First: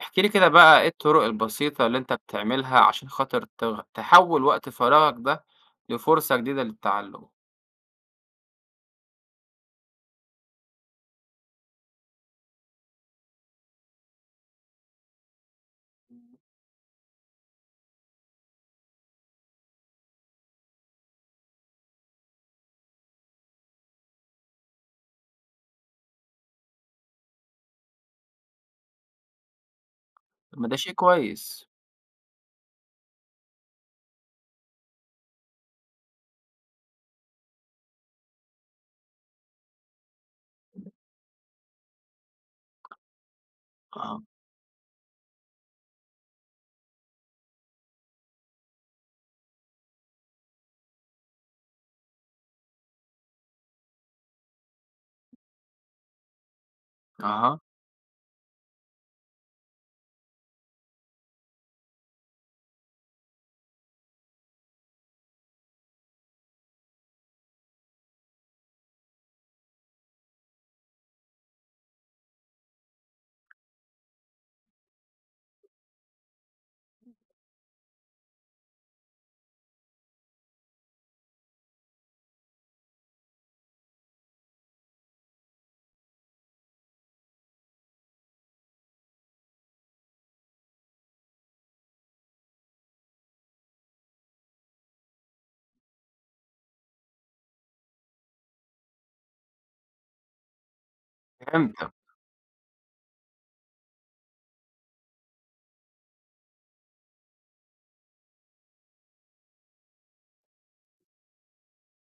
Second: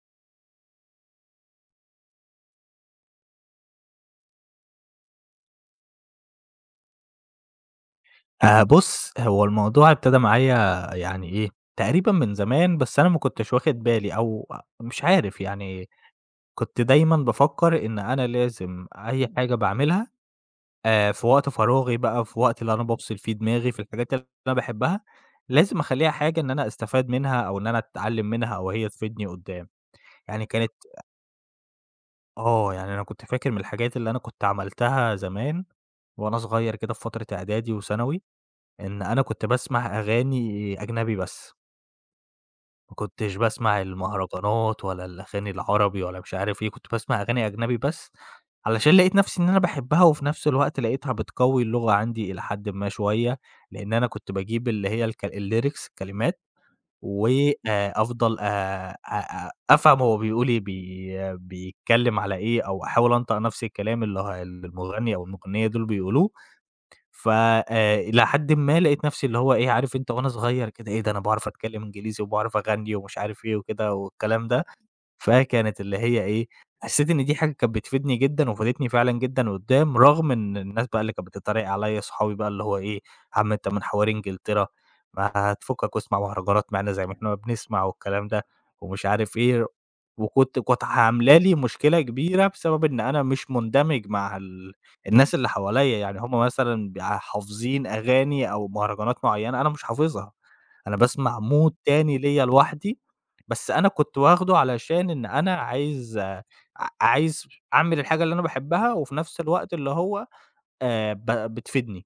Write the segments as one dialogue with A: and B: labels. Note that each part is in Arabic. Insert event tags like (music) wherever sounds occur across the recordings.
A: احكِ لي كده بقى إيه الطرق البسيطة اللي أنت بتعملها عشان خاطر تحوّل وقت فراغك ده لفرصة جديدة للتعلُّم؟
B: بُص، هو الموضوع ابتدى معايا يعني إيه، تقريبًا من زمان، بس أنا ما كنتش واخد بالي أو مش عارف، يعني كنت دايمًا بافكّر إن أنا لازم أي حاجة باعملها في وقت فراغي بقى، في وقت اللي أنا بافصل فيه دماغي في الحاجات اللي أنا باحبها، لازم أخلّيها حاجة إن أنا أستفاد منها أو إن أنا أتعلّم منها أو هي تفيدني قُدّام. يعني
A: طب ما
B: كانت
A: ده شيء كويس.
B: يعني أنا كنت فاكر من الحاجات اللي أنا كنت عملتها زمان وأنا صغير كده في فترة إعدادي وثانوي، إن أنا كنت باسمع أغاني أجنبي بس. ما كنتش باسمع
A: آه،
B: المهرجانات ولا الأغاني العربي ولا مش عارف إيه، كنت باسمع أغاني أجنبي بس، علشان لقيت نفسي إن أنا باحبها وفي نفس الوقت لقيتها بتقوي اللغة عندي إلى حدٍ ما شوية، لإن أنا كنت باجيب اللي هي الlyrics الكلمات، و
A: أها،
B: آآ أفضل أ أ أفهم هو بيقول إيه، بيتكلم على إيه، أو أحاول أنطق نفس الكلام اللي المغني أو المغنية دول بيقولوه. ف إلى حدٍ ما لقيت نفسي اللي هو إيه، عارف أنت وأنا صغير كده إيه ده أنا باعرف أتكلم إنجليزي وباعرف أغني ومش عارف إيه وكده والكلام ده. فكانت اللي هي إيه، حسّيت إن دي حاجة كانت بتفيدني جدًا وفادتني فعلًا جدًا قدّام، رغم إن الناس بقى اللي كانت بتتريق عليّا صحابي بقى اللي هو إيه، "يا عم أنت من حواري إنجلترا، ما هتفكك واسمع مهرجانات معانا زي ما إحنا ما بنسمع." والكلام ده ومش عارف إيه، كانت عاملة لي مشكلة كبيرة بسبب إن أنا مش مندمج مع الناس اللي حواليّا، يعني هم مثلًا حافظين أغاني أو مهرجانات معيّنة أنا مش حافظها، أنا باسمع mood
A: فهمتك.
B: تاني ليّا لوحدي، بس أنا كنت واخده علشان إن أنا عايز، آه، ع عايز أعمل الحاجة اللي أنا باحبها، وفي نفس الوقت اللي هو ب بتفيدني.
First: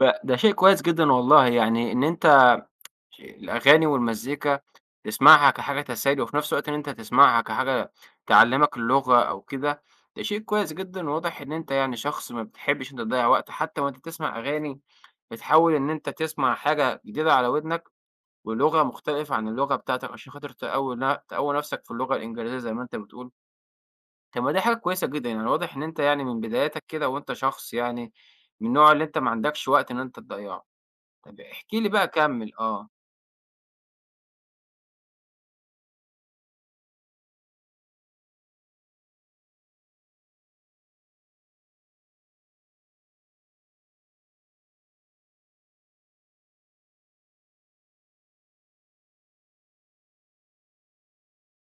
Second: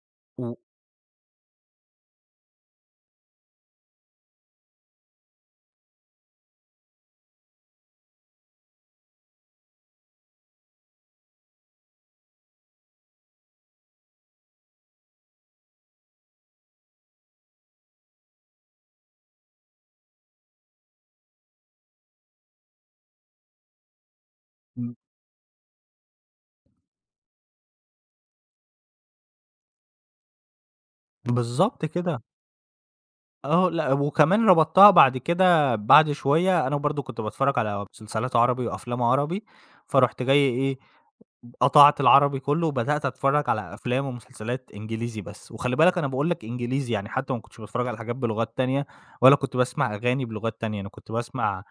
A: ده شيء
B: و
A: كويس جدًا والله، يعني إن أنت الأغاني والمزيكا تسمعها كحاجة تسالي وفي نفس الوقت إن أنت تسمعها كحاجة تعلّمك اللغة أو كده، ده شيء كويس جدًا وواضح إن أنت يعني شخص ما بتحبّش إن أنت تضيّع وقت، حتى وأنت بتسمع أغاني بتحاول إن أنت تسمع حاجة جديدة على ودنك ولغة مختلفة عن اللغة بتاعتك عشان خاطر تقوي نفسك في اللغة الإنجليزية زي ما أنت بتقول. طب ما دي حاجة كويسة جدًا، يعني واضح إن أنت يعني من بداياتك كده وأنت شخص يعني من النوع اللي أنت ما عندكش وقت إن أنت تضيّعه. طب احكِ
B: بالضبط
A: لي بقى
B: كده.
A: كمّل آه،
B: آه، لأ وكمان ربطتها بعد كده بعد شوية، أنا برضه كنت باتفرّج على مسلسلات عربي وأفلام عربي، فرُحت جاي إيه، قطعت العربي كلّه وبدأت أتفرّج على أفلام ومسلسلات إنجليزي بس، وخلّي بالك أنا باقول لك إنجليزي، يعني حتى ما كنتش باتفرّج على حاجات بلغات تانية، ولا كنت باسمع أغاني بلغات تانية، أنا كنت باسمع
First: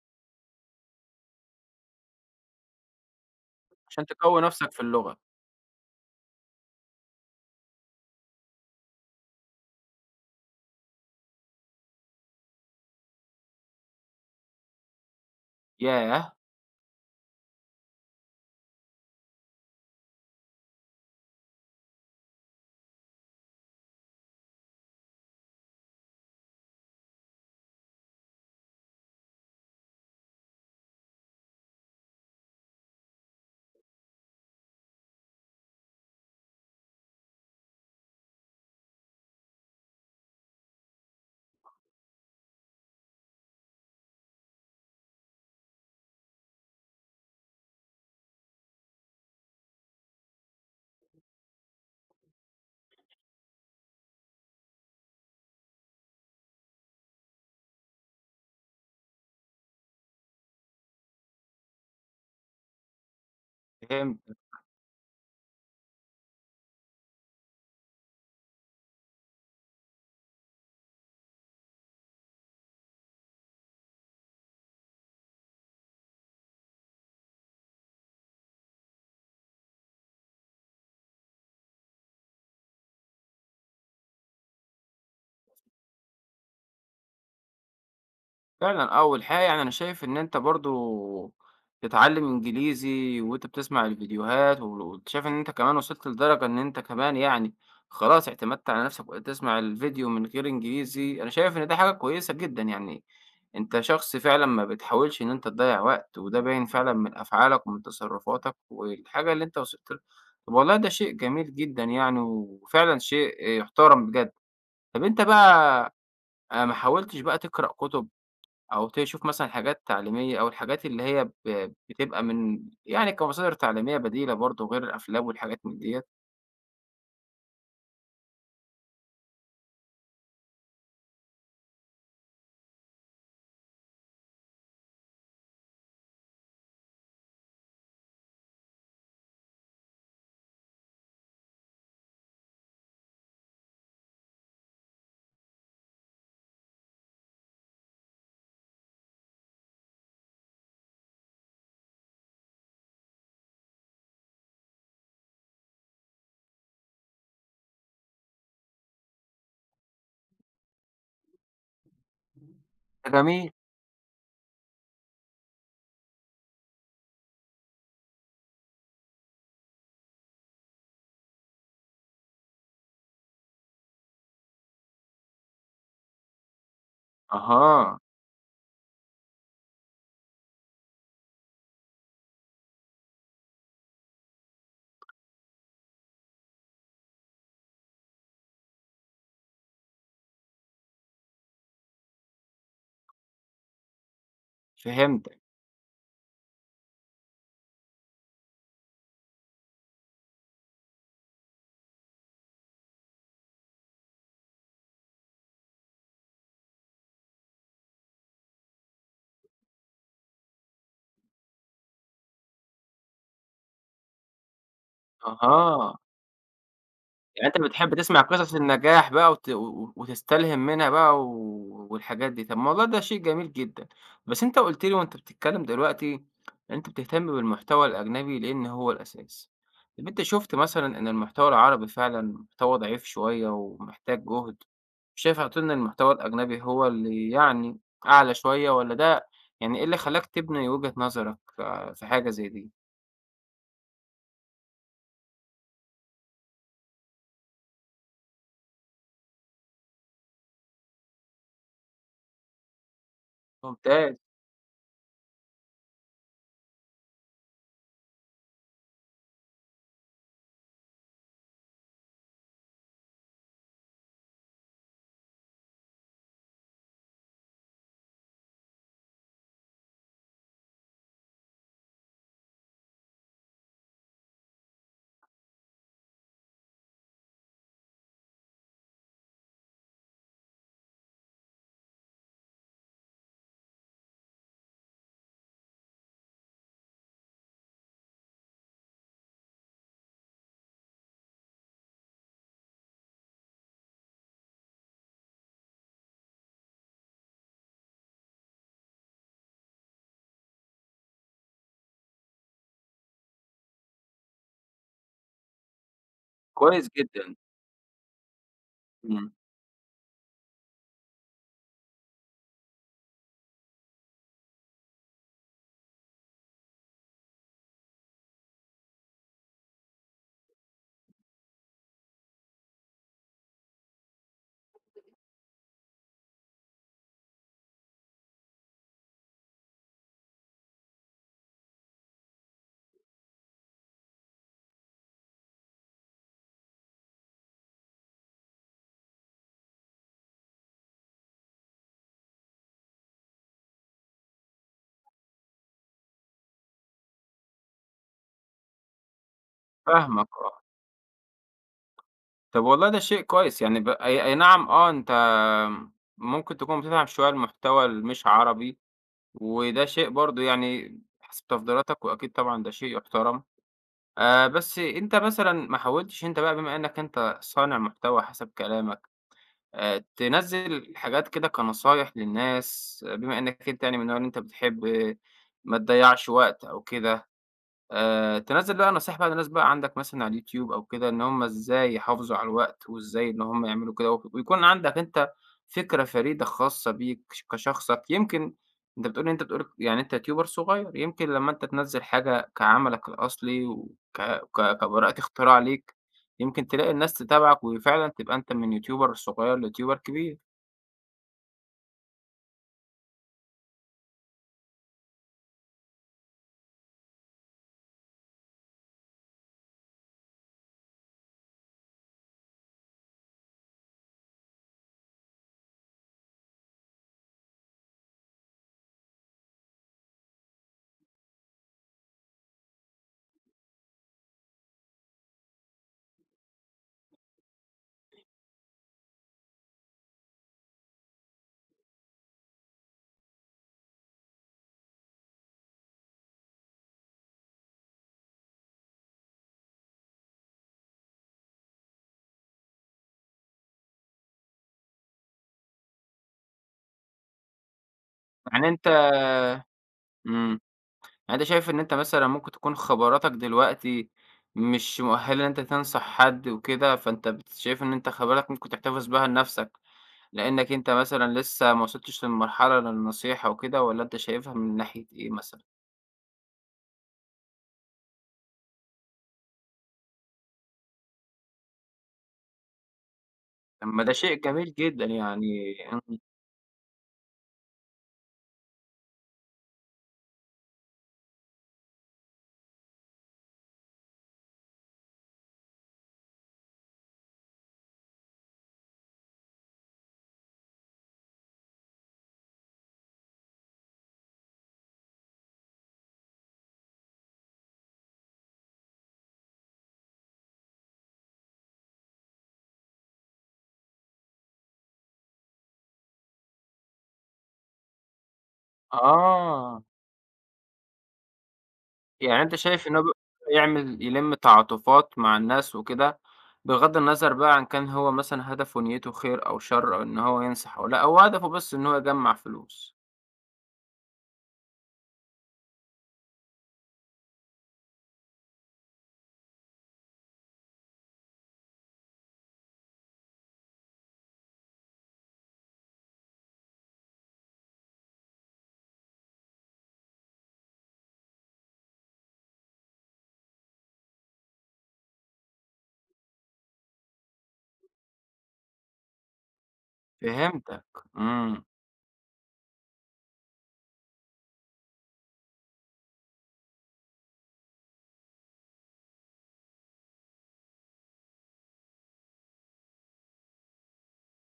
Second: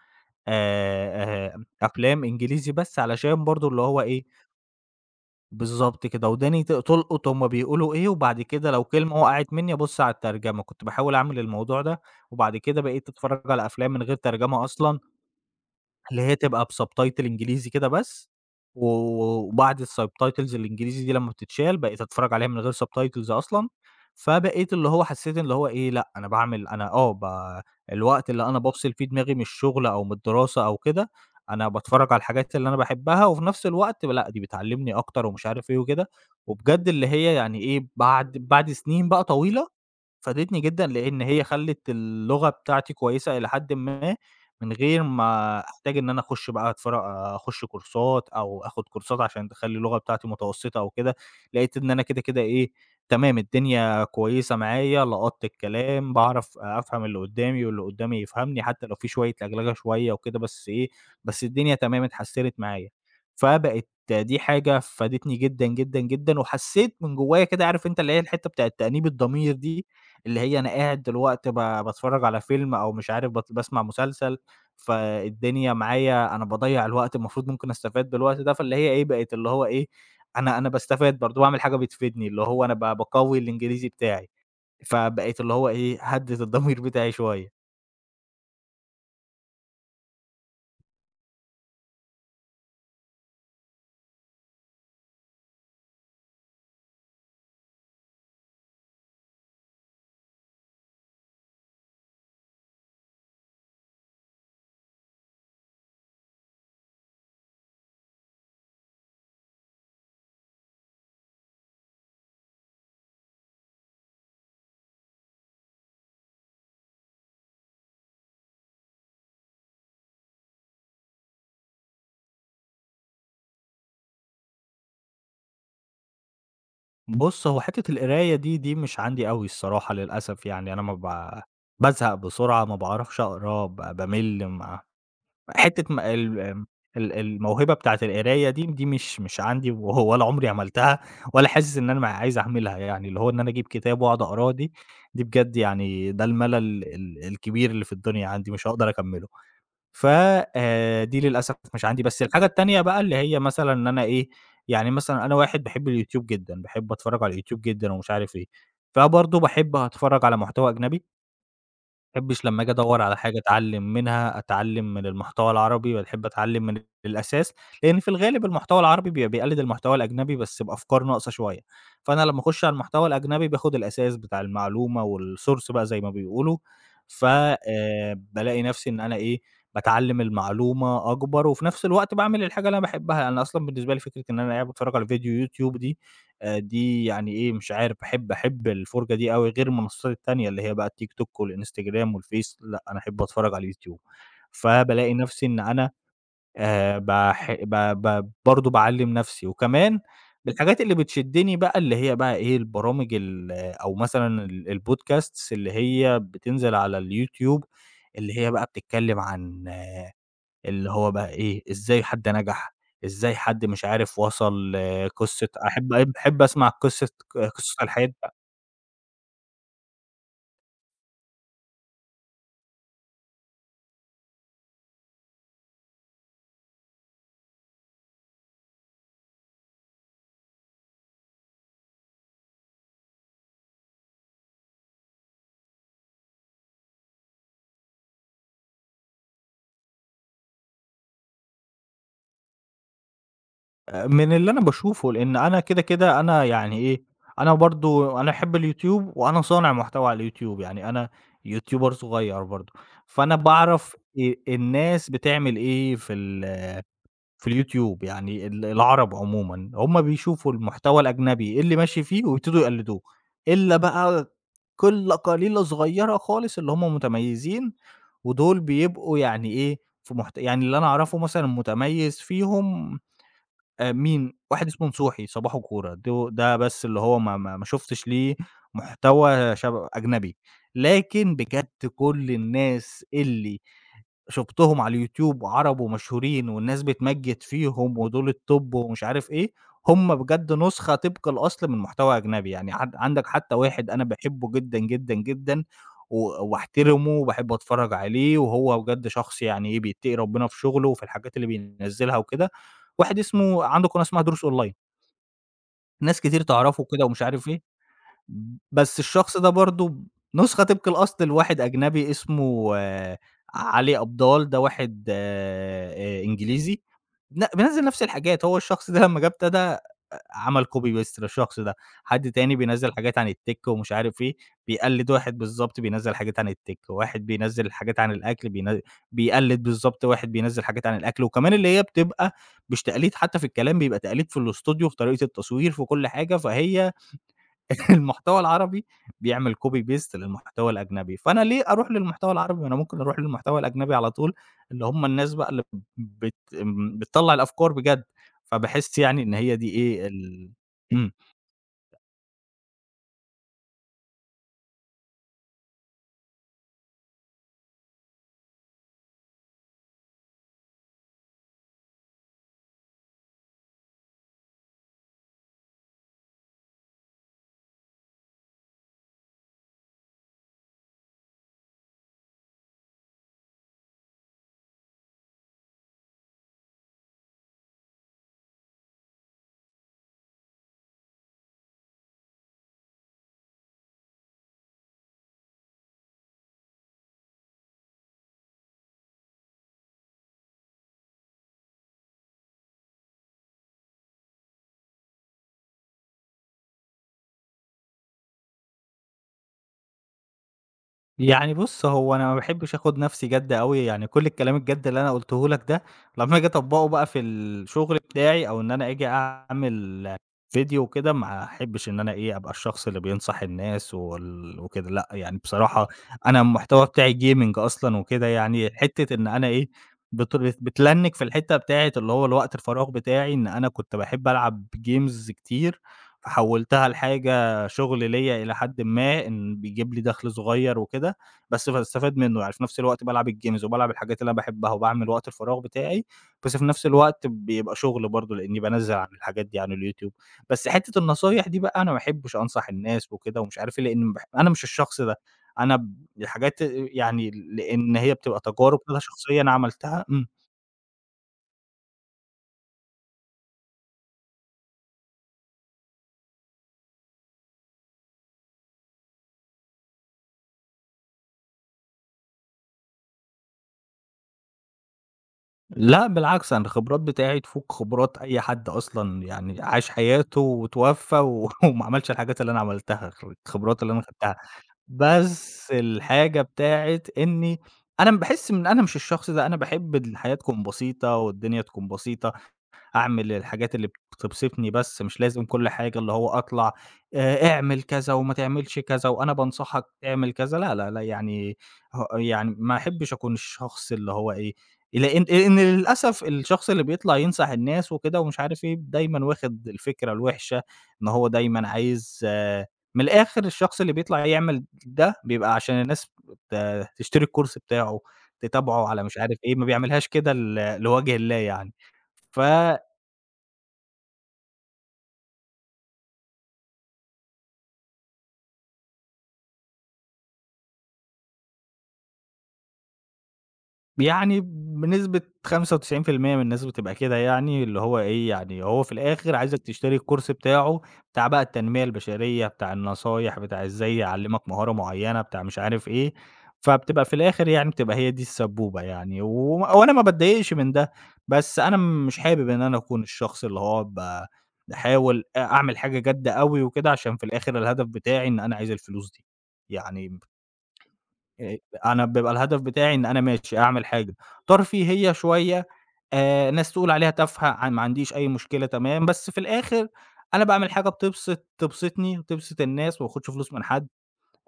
B: أفلام إنجليزي بس علشان برضه اللي هو
A: عشان
B: إيه،
A: تقوي نفسك في اللغة.
B: بالضبط كده، وداني تُلقُط هُم بيقولوا إيه، وبعد كده لو كلمة وقعت منّي أبُص على الترجمة، كنت باحاول أعمل الموضوع ده، وبعد كده بقيت أتفرّج على أفلام من غير ترجمة أصلًا، اللي
A: ياه!
B: هي تبقى بsubtitle إنجليزي كده بس، و وبعد الsubtitles الإنجليزي دي لمّا بتتشال، بقيت أتفرّج عليها من غير subtitles أصلًا، فبقيت اللي هو حسّيت اللي هو إيه، لأ، أنا باعمل أنا آه، ب الوقت اللي أنا بافصل فيه دماغي من الشغل أو من الدراسة أو كده، أنا باتفرّج على الحاجات اللي أنا باحبها، وفي نفس الوقت لأ، دي بتعلّمني أكتر ومش عارف إيه وكده، وبجد اللي هي يعني إيه، بعد سنين بقى طويلة فادتني جدًا، لإن هي خلّت اللغة بتاعتي كويسة إلى حدٍ ما، من غير ما أحتاج إن أنا أخُش بقى أخُش كورسات أو آخُد كورسات عشان تخلّي اللغة بتاعتي متوسطة أو كده، لقيت إن أنا كده، كده إيه، تمام الدنيا كويسة معايا، لقطت الكلام، باعرف أفهم اللي قدّامي واللي قدّامي يفهمني، حتى لو في شوية لجلجة شوية وكده، بس الدنيا تمام اتحسّنت معايا. فبقت دي
A: فهمت.
B: حاجة فادتني جدًا، جدًا، جدًا، وحسّيت من جوّايا كده، عارف أنت اللي هي الحتّة بتاعة تأنيب الضمير دي؟ اللي هي أنا قاعد دلوقتي باتفرّج على فيلم أو مش عارف باسمع مسلسل، فالدنيا معايا أنا باضيّع الوقت المفروض ممكن أستفاد بالوقت ده، فاللي هي إيه، بقت اللي هو إيه، أنا باستفاد برضه، باعمل حاجة بتفيدني، اللي هو أنا باقوّي الإنجليزي بتاعي، فبقيت اللي هو إيه، هدِّت الضمير بتاعي شوية.
A: فعلًا آه، والحقيقة يعني أنا شايف إن أنت برضه تتعلّم إنجليزي وأنت بتسمع الفيديوهات، وأنت شايف إن أنت كمان وصلت لدرجة إن أنت كمان يعني خلاص اعتمدت على نَفْسك وبقيت تسمع الفيديو من غير إنجليزي، أنا شايف إن دي حاجة كويسة جدًا يعني، أنت شخص فعلًا ما بتحاولش إن أنت تضيّع وقت، وده باين فعلًا من أفعالك ومن تصرفاتك والحاجة اللي أنت وصلت لها. طَب والله ده شيء جميل جدًا يعني وفعلًا شيء يُحترم بجد. طَب أنت بقى ما حاولتش بقى تقرأ كُتب؟ أو تشوف مثلًا حاجات تعليمية أو الحاجات اللي هي بتبقى من يعني كمصادر تعليمية بديلة برضه غير الأفلام والحاجات من ديّة.
B: بُص، هو حتّة القراية دي، دي مش عندي أوي الصراحة للأسف يعني، أنا ما ب بازهق بسرعة، ما باعرفش أقرا، بامِل، ما حتّة م ال آمم ال الموهبة بتاعة القراية دي، دي مش عندي ولا عمري عملتها ولا حاسس إن أنا عايز أعملها يعني، اللي هو إن أنا أجيب كتاب وأقعد أقراه دي، دي بجد يعني ده الملل الكبير اللي في الدنيا عندي مش هاقدر أكمّله. ف دي للأسف مش عندي، بس الحاجة التانية بقى اللي هي مثلًا إن أنا إيه، يعني مثلًا أنا واحد باحب اليوتيوب جدًا، باحب أتفرّج على اليوتيوب جدًا ومش عارف إيه، فبرضه باحب أتفرّج على محتوى أجنبي، ما باحبش لمّا آجي أدوّر
A: ده
B: على حاجة
A: جميل.
B: أتعلّم منها، أتعلّم من المحتوى العربي، باحب أتعلّم من الأساس، لإن في الغالب المحتوى العربي بيبقى بيقلد المحتوى الأجنبي بس بأفكار ناقصة شوية، فأنا لمّا أخش على المحتوى الأجنبي باخد الأساس بتاع المعلومة والsource بقى زي ما بيقولوا، ف
A: أها،
B: بالاقي نفْسي إن أنا إيه، باتعلّم المعلومة أكبر، وفي نفْس الوقت باعمل الحاجة اللي أنا باحبها، أنا أصلًا بالنسبة لي فكرة إن أنا قاعد باتفرّج على فيديو يوتيوب دي، دي يعني إيه، مش عارف أحب الفرجة دي أوي غير المنصات التانية اللي هي بقى التيك توك والإنستجرام والفيس، لأ أنا أحب أتفرج على اليوتيوب. فبالاقي
A: فهمتك.
B: نفسي إن أنا باح ب ب برضه باعلّم نفسي، وكمان بالحاجات اللي بتشدني بقى اللي هي بقى إيه، البرامج ال أو مثلًا البودكاستس اللي هي بتنزل على اليوتيوب، اللي هي بقى بتتكلم عن اللي هو بقى إيه، إزاي حد نجح، إزاي حد مش عارف وصل، قصة أحب
A: أها.
B: أ باحب أسمع قصة،
A: يعني أنت
B: قصص على
A: بتحب
B: الحياة
A: تسمع
B: بقى
A: قصص النجاح بقى وت و وتستلهم منها بقى و والحاجات دي، طب ما والله ده شيء جميل جدًا، بس أنت قُلت لي وأنت بتتكلم دلوقتي إن أنت بتهتم بالمحتوى الأجنبي لإن هو الأساس، طب أنت شُفت مثلًا إن المحتوى العربي فعلًا محتوى ضعيف شوية ومحتاج جهد، شايف على طول إن المحتوى الأجنبي هو اللي يعني أعلى شوية والّا ده يعني إيه اللي خلاك تبني وجهة نظرك آه، في حاجة زي دي؟
B: من اللي أنا باشوفه، لإن أنا كده، كده أنا يعني إيه، أنا برضه باحب اليوتيوب وأنا صانع محتوى على اليوتيوب، يعني أنا يوتيوبر صغير برضه، فأنا باعرف
A: ممتاز،
B: الناس بتعمل إيه في في اليوتيوب، يعني العرب عمومًا، هُم بيشوفوا المحتوى الأجنبي إيه اللي ماشي فيه ويبتدوا يقلدوه، إلا بقى قِلّة قليلة صغيّرة خالص اللي هُم متميزين، ودول بيبقوا يعني إيه، في محت يعني اللي أنا أعرفه مثلًا متميز فيهم، مين، واحد اسمه نصوحي صباحو كورة، ده بس اللي هو ما شُفتش ليه محتوى أجنبي، لكن بجد كل الناس اللي شُفتهم على اليوتيوب عرب ومشهورين والناس بتمجّد فيهم ودول الtop ومش عارف إيه، هم بجد نسخة طبق الأصل من محتوى أجنبي، يعني عندك حتى واحد أنا باحبه جدًا، جدًا، جدًا و وباحترمه وباحب أتفرّج عليه وهو بجد شخص يعني إيه، بيتقي ربنا في شغله وفي الحاجات اللي بينزّلها وكده، واحد اسمه عنده قناة اسمها دروس أونلاين، ناس كتير تعرفه
A: كويس
B: كده ومش
A: جدًا،
B: عارف إيه، بس
A: إمم،
B: الشخص ده برضه نسخة طبق الأصل لواحد أجنبي اسمه علي أبضال، ده واحد إنجليزي، لأ بينزّل نفس الحاجات، هو الشخص ده لمّا جه ابتدى عمل copy paste للشخص ده، حد تاني بينزّل حاجات عن الtech ومش عارف إيه، بيقلِّد واحد بالضبط بينزّل حاجات عن الtech، واحد بينزّل حاجات عن الأكل بيقلِّد بالضبط واحد بينزّل حاجات عن الأكل، وكمان اللي هي بتبقى مش تقليد حتى في الكلام، بيبقى تقليد في الإستوديو، في طريقة التصوير، في كل حاجة، فهي (laughs) المحتوى العربي بيعمل copy paste للمحتوى الأجنبي، فأنا ليه أروح للمحتوى العربي؟ ما أنا ممكن أروح للمحتوى الأجنبي على طول، اللي هم الناس بقى اللي بت بتطلّع الأفكار بجد، فباحس يعني إن هي دي إيه
A: فاهمك
B: ال
A: آه.
B: أ إمم.
A: طب والله ده شيء كويس يعني ب أي أي نعم آه، أنت ممكن تكون بتدعم شوية المحتوى المش عربي، وده شيء برضه يعني حسب تفضيلاتك وأكيد طبعًا ده شيء يُحترم، بس أنت مثلًا ما حاولتش أنت بقى بما إنك أنت صانع محتوى حسب كلامك، تنزّل حاجات كده كنصايح للناس آه، بما إنك أنت يعني من النوع اللي أنت بتحب آه، ما تضيّعش وقت أو كده. تنزّل بقى نصايح بقى للناس بقى عندك مثلًا على اليوتيوب أو كده، إن هم إزاي يحافظوا على الوقت، وإزاي إن هم يعملوا كده، ويكون عندك أنت فكرة فريدة خاصة بيك كشخصك، يمكن أنت بتقول يعني أنت يوتيوبر صغير، يمكن لمّا أنت تنزّل حاجة كعملك الأصلي وك ك كبراءة اختراع ليك، يمكن تلاقي الناس تتابعك وفعلًا تبقى أنت من يوتيوبر صغير ليوتيوبر كبير،
B: يعني بُص، هو أنا ما باحبش آخُد نَفْسي جَد أوي، يعني كل الكلام الجَد اللي أنا قُلته لك ده لمّا آجي أطبّقه بقى في الشُغل بتاعي أو إن أنا آجي أعمل فيديو وكده، ما أحبش إن أنا إيه، أبقى الشخص اللي بينصح الناس وكده، لأ، يعني بصراحة أنا المحتوى بتاعي gaming أصلًا وكده، يعني حتّة إن أنا إيه، بتلنِّك في الحتّة بتاعة اللي هو الوقت الفراغ بتاعي، إن أنا كنت باحب ألعب games كتير، فحوّلتها لحاجة شغل ليّا إلى حدٍ ما، إن بيجيب لي دخل صغير وكده، بس باستفاد منه يعني، في نفس الوقت بالعب الجيمز وبالعب الحاجات اللي أنا باحبها وباعمل وقت الفراغ بتاعي، بس في نفس الوقت بيبقى شغل برضه، لإني بانزّل عن الحاجات دي على اليوتيوب. بس حتّة النصايح دي بقى أنا ما باحبش أنصح الناس وكده ومش عارف إيه، لإن أنا مش الشخص ده، أنا الحاجات يعني لإن هي بتبقى
A: يعني
B: تجارب
A: أنت
B: كده شخصية أنا عملتها.
A: إمم. يعني أنت شايف إن أنت مثلًا ممكن تكون خبراتك دلوقتي مش مؤهلة إن أنت تنصح حد وكده، فأنت شايف إن أنت خبراتك ممكن تحتفظ بها لنفسك، لإنك أنت مثلًا لسه ما وصلتش للمرحلة للنصيحة وكده، والّا أنت شايفها من ناحية إيه مثلًا؟
B: لأ بالعكس، أنا الخبرات بتاعي تفوق خبرات أي حد أصلًا، يعني عاش حياته واتوفى و (laughs) وما عملش الحاجات اللي أنا عملتها، الخبرات
A: طب
B: اللي أنا
A: ما ده
B: خدتها،
A: شيء جميل جدًا
B: بس
A: يعني إمم،
B: الحاجة بتاعة إني أنا باحس إن أنا مش الشخص ده، أنا باحب الحياة تكون بسيطة والدنيا تكون بسيطة. أعمل الحاجات اللي بتبسطني بس، مش لازم كل حاجة اللي هو أطلع، اعمل كذا وما تعملش كذا وأنا بانصحك تعمل كذا، لا، لا، لا، يعني ه يعني ما أحبش أكون الشخص اللي هو إيه، لإن للأسف الشخص اللي بيطلع ينصح الناس وكده ومش عارف إيه، دايمًا واخد الفكرة الوحشة إن هو دايمًا عايز، من الآخر الشخص اللي بيطلع يعمل ده بيبقى عشان الناس ت تشتري الكورس بتاعه، تتابعه على مش عارف إيه، ما
A: آه،
B: بيعملهاش كده لوجه الله يعني. ف
A: يعني أنت شايف إن هو يعمل يلم تعاطفات مع الناس وكده، بغض النظر بقى عن كان هو مثلًا هدفه نيته خير أو شر أو إن هو ينصح أو لأ، هو هدفه بس إن هو يجمّع فلوس.
B: يعني بنسبة 95% من الناس بتبقى كده يعني، اللي هو إيه، يعني هو في الآخر عايزك تشتري الكورس بتاعه، بتاع بقى التنمية البشرية، بتاع النصايح، بتاع إزاي يعلّمك مهارة معيّنة، بتاع مش عارف إيه، فبتبقى في الآخر يعني بتبقى هي دي السبوبة يعني، و وأنا ما باتضايقش من ده، بس أنا مش حابب إن أنا أكون الشخص اللي هو باحاول أعمل حاجة جادة أوي وكده، عشان في الآخر الهدف بتاعي إن أنا عايز الفلوس دي، يعني
A: فهمتك،
B: آآ
A: إمم،
B: أنا بيبقى الهدف بتاعي إن أنا ماشي أعمل حاجة ترفيهية شوية، ناس تقول عليها تافهة، ما عنديش أي مشكلة تمام، بس في الآخر أنا باعمل حاجة تبسطني وتبسط الناس، ما باخدش فلوس من حد،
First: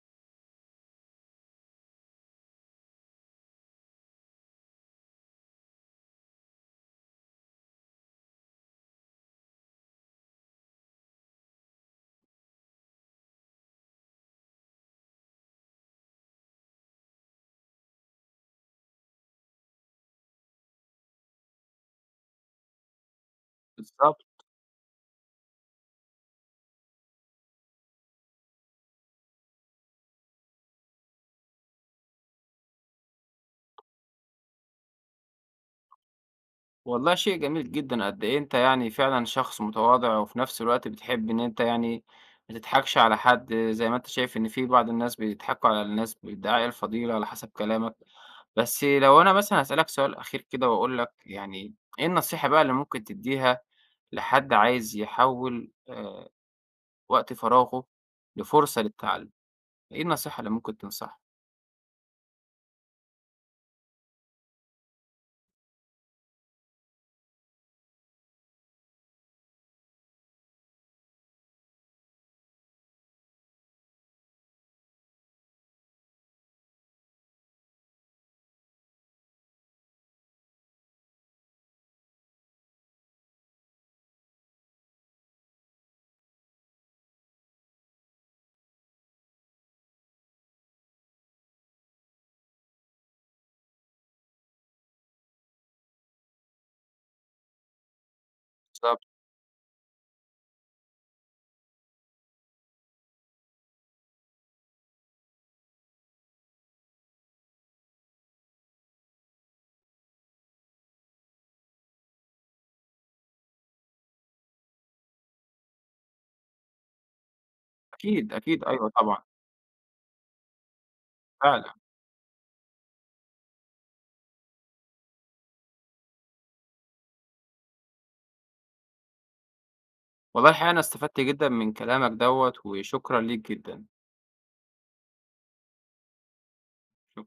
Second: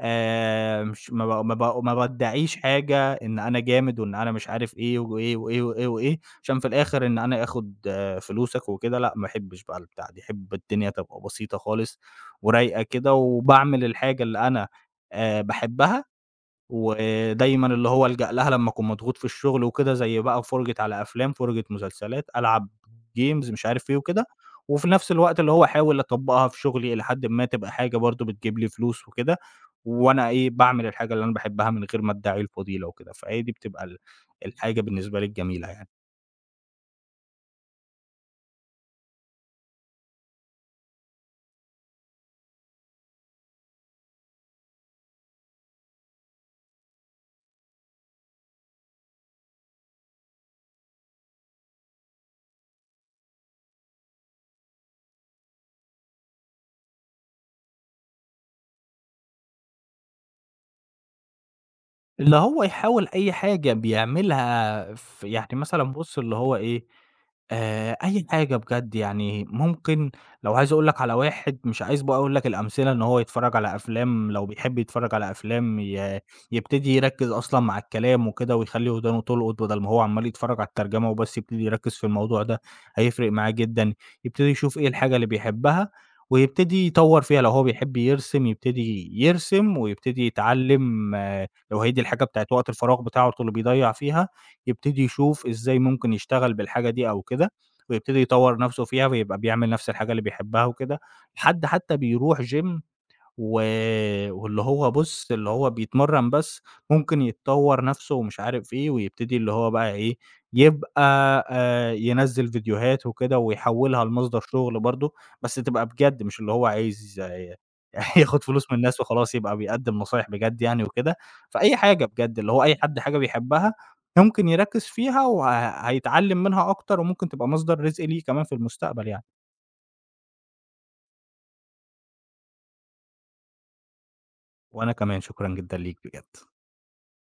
B: مش ما ب ما ب ما بادّعيش حاجة إن أنا جامد وإن أنا مش عارف إيه وإيه وإيه وإيه وإيه، عشان في الآخر إن أنا آخد فلوسك وكده لأ، ما احبش بقى البتاع دي، احب الدنيا تبقى بسيطة خالص ورايقة كده، وباعمل الحاجة اللي أنا باحبها، ودايمًا اللي هو ألجأ لها لمّا أكون مضغوط في الشغل وكده، زي بقى فُرجة على أفلام، فُرجة مسلسلات، ألعب games مش عارف إيه
A: بالضبط،
B: وكده، وفي نفس الوقت اللي هو أحاول أطبّقها في شغلي إلى حدٍ ما تبقى حاجة برضه بتجيب لي فلوس وكده، وأنا إيه، باعمل الحاجة اللي أنا باحبها من غير ما أدّعي الفضيلة وكده، فهي دي بتبقى الحاجة بالنسبة لي الجميلة يعني.
A: والله شيء جميل جدًا، قد إيه أنت يعني فعلًا شخص متواضع، وفي نفس الوقت بتحب إن أنت يعني ما تضحكش على حد، زي ما أنت شايف إن في بعض الناس بيضحكوا على الناس بإدعاء الفضيلة على حسب كلامك، بس لو أنا مثلًا هاسألك سؤال أخير كده وأقول لك يعني إيه النصيحة بقى اللي ممكن تدّيها لحد عايز يحوّل وقت فراغه لفرصة للتعلم، إيه النصيحة اللي ممكن تنصحها؟
B: اللي هو يحاول أي حاجة بيعملها ف يعني مثلًا بُص اللي هو إيه، أي حاجة بجد يعني ممكن، لو عايز أقول لك على واحد مش عايز بقى أقول لك الأمثلة إن هو يتفرّج على أفلام، لو بيحب يتفرّج على أفلام يبتدي يركّز أصلًا مع الكلام وكده ويخلّي ودانه تلقط بدل ما هو عمّال يتفرّج على الترجمة وبس يبتدي يركّز في الموضوع ده، هيفرق معاه جدًا، يبتدي يشوف إيه الحاجة اللي بيحبها ويبتدي يطوّر فيها، لو هو بيحب يرسم يبتدي يرسم ويبتدي يتعلّم لو هي دي الحاجة بتاعة وقت الفراغ بتاعته اللي بيضيّع فيها، يبتدي يشوف إزاي ممكن يشتغل بالحاجة دي أو كده، ويبتدي يطوّر نَفْسه
A: بالضبط،
B: فيها ويبقى بيعمل نَفْس الحاجة اللي بيحبها وكده، لحد حتى بيروح gym و واللي هو بُص، اللي هو بيتمرّن بس ممكن يتطوّر نَفْسه ومش عارف إيه، ويبتدي اللي هو بقى إيه، يبقى ينزّل فيديوهات وكده ويحوّلها لمصدر شُغل برضه، بس تبقى بجد مش اللي هو عايز (laughs)
A: أكيد،
B: ياخُد
A: أكيد،
B: فلوس من
A: أيوه
B: الناس
A: طبعًا،
B: وخلاص يبقى بيقدّم نصايح بجد يعني وكده،
A: فعلًا.
B: فأي حاجة بجد، اللي هو أي حد حاجة بيحبّها ممكن يركّز فيها هيتعلّم منها أكتر وممكن تبقى مصدر رزق ليه كمان في المستقبل يعني،
A: والله الحقيقة أنا استفدت جدًا من كلامك دوّة، وشكرًا ليك جدًا.
B: وأنا كمان شكرًا جدًا ليك بجد.
A: شك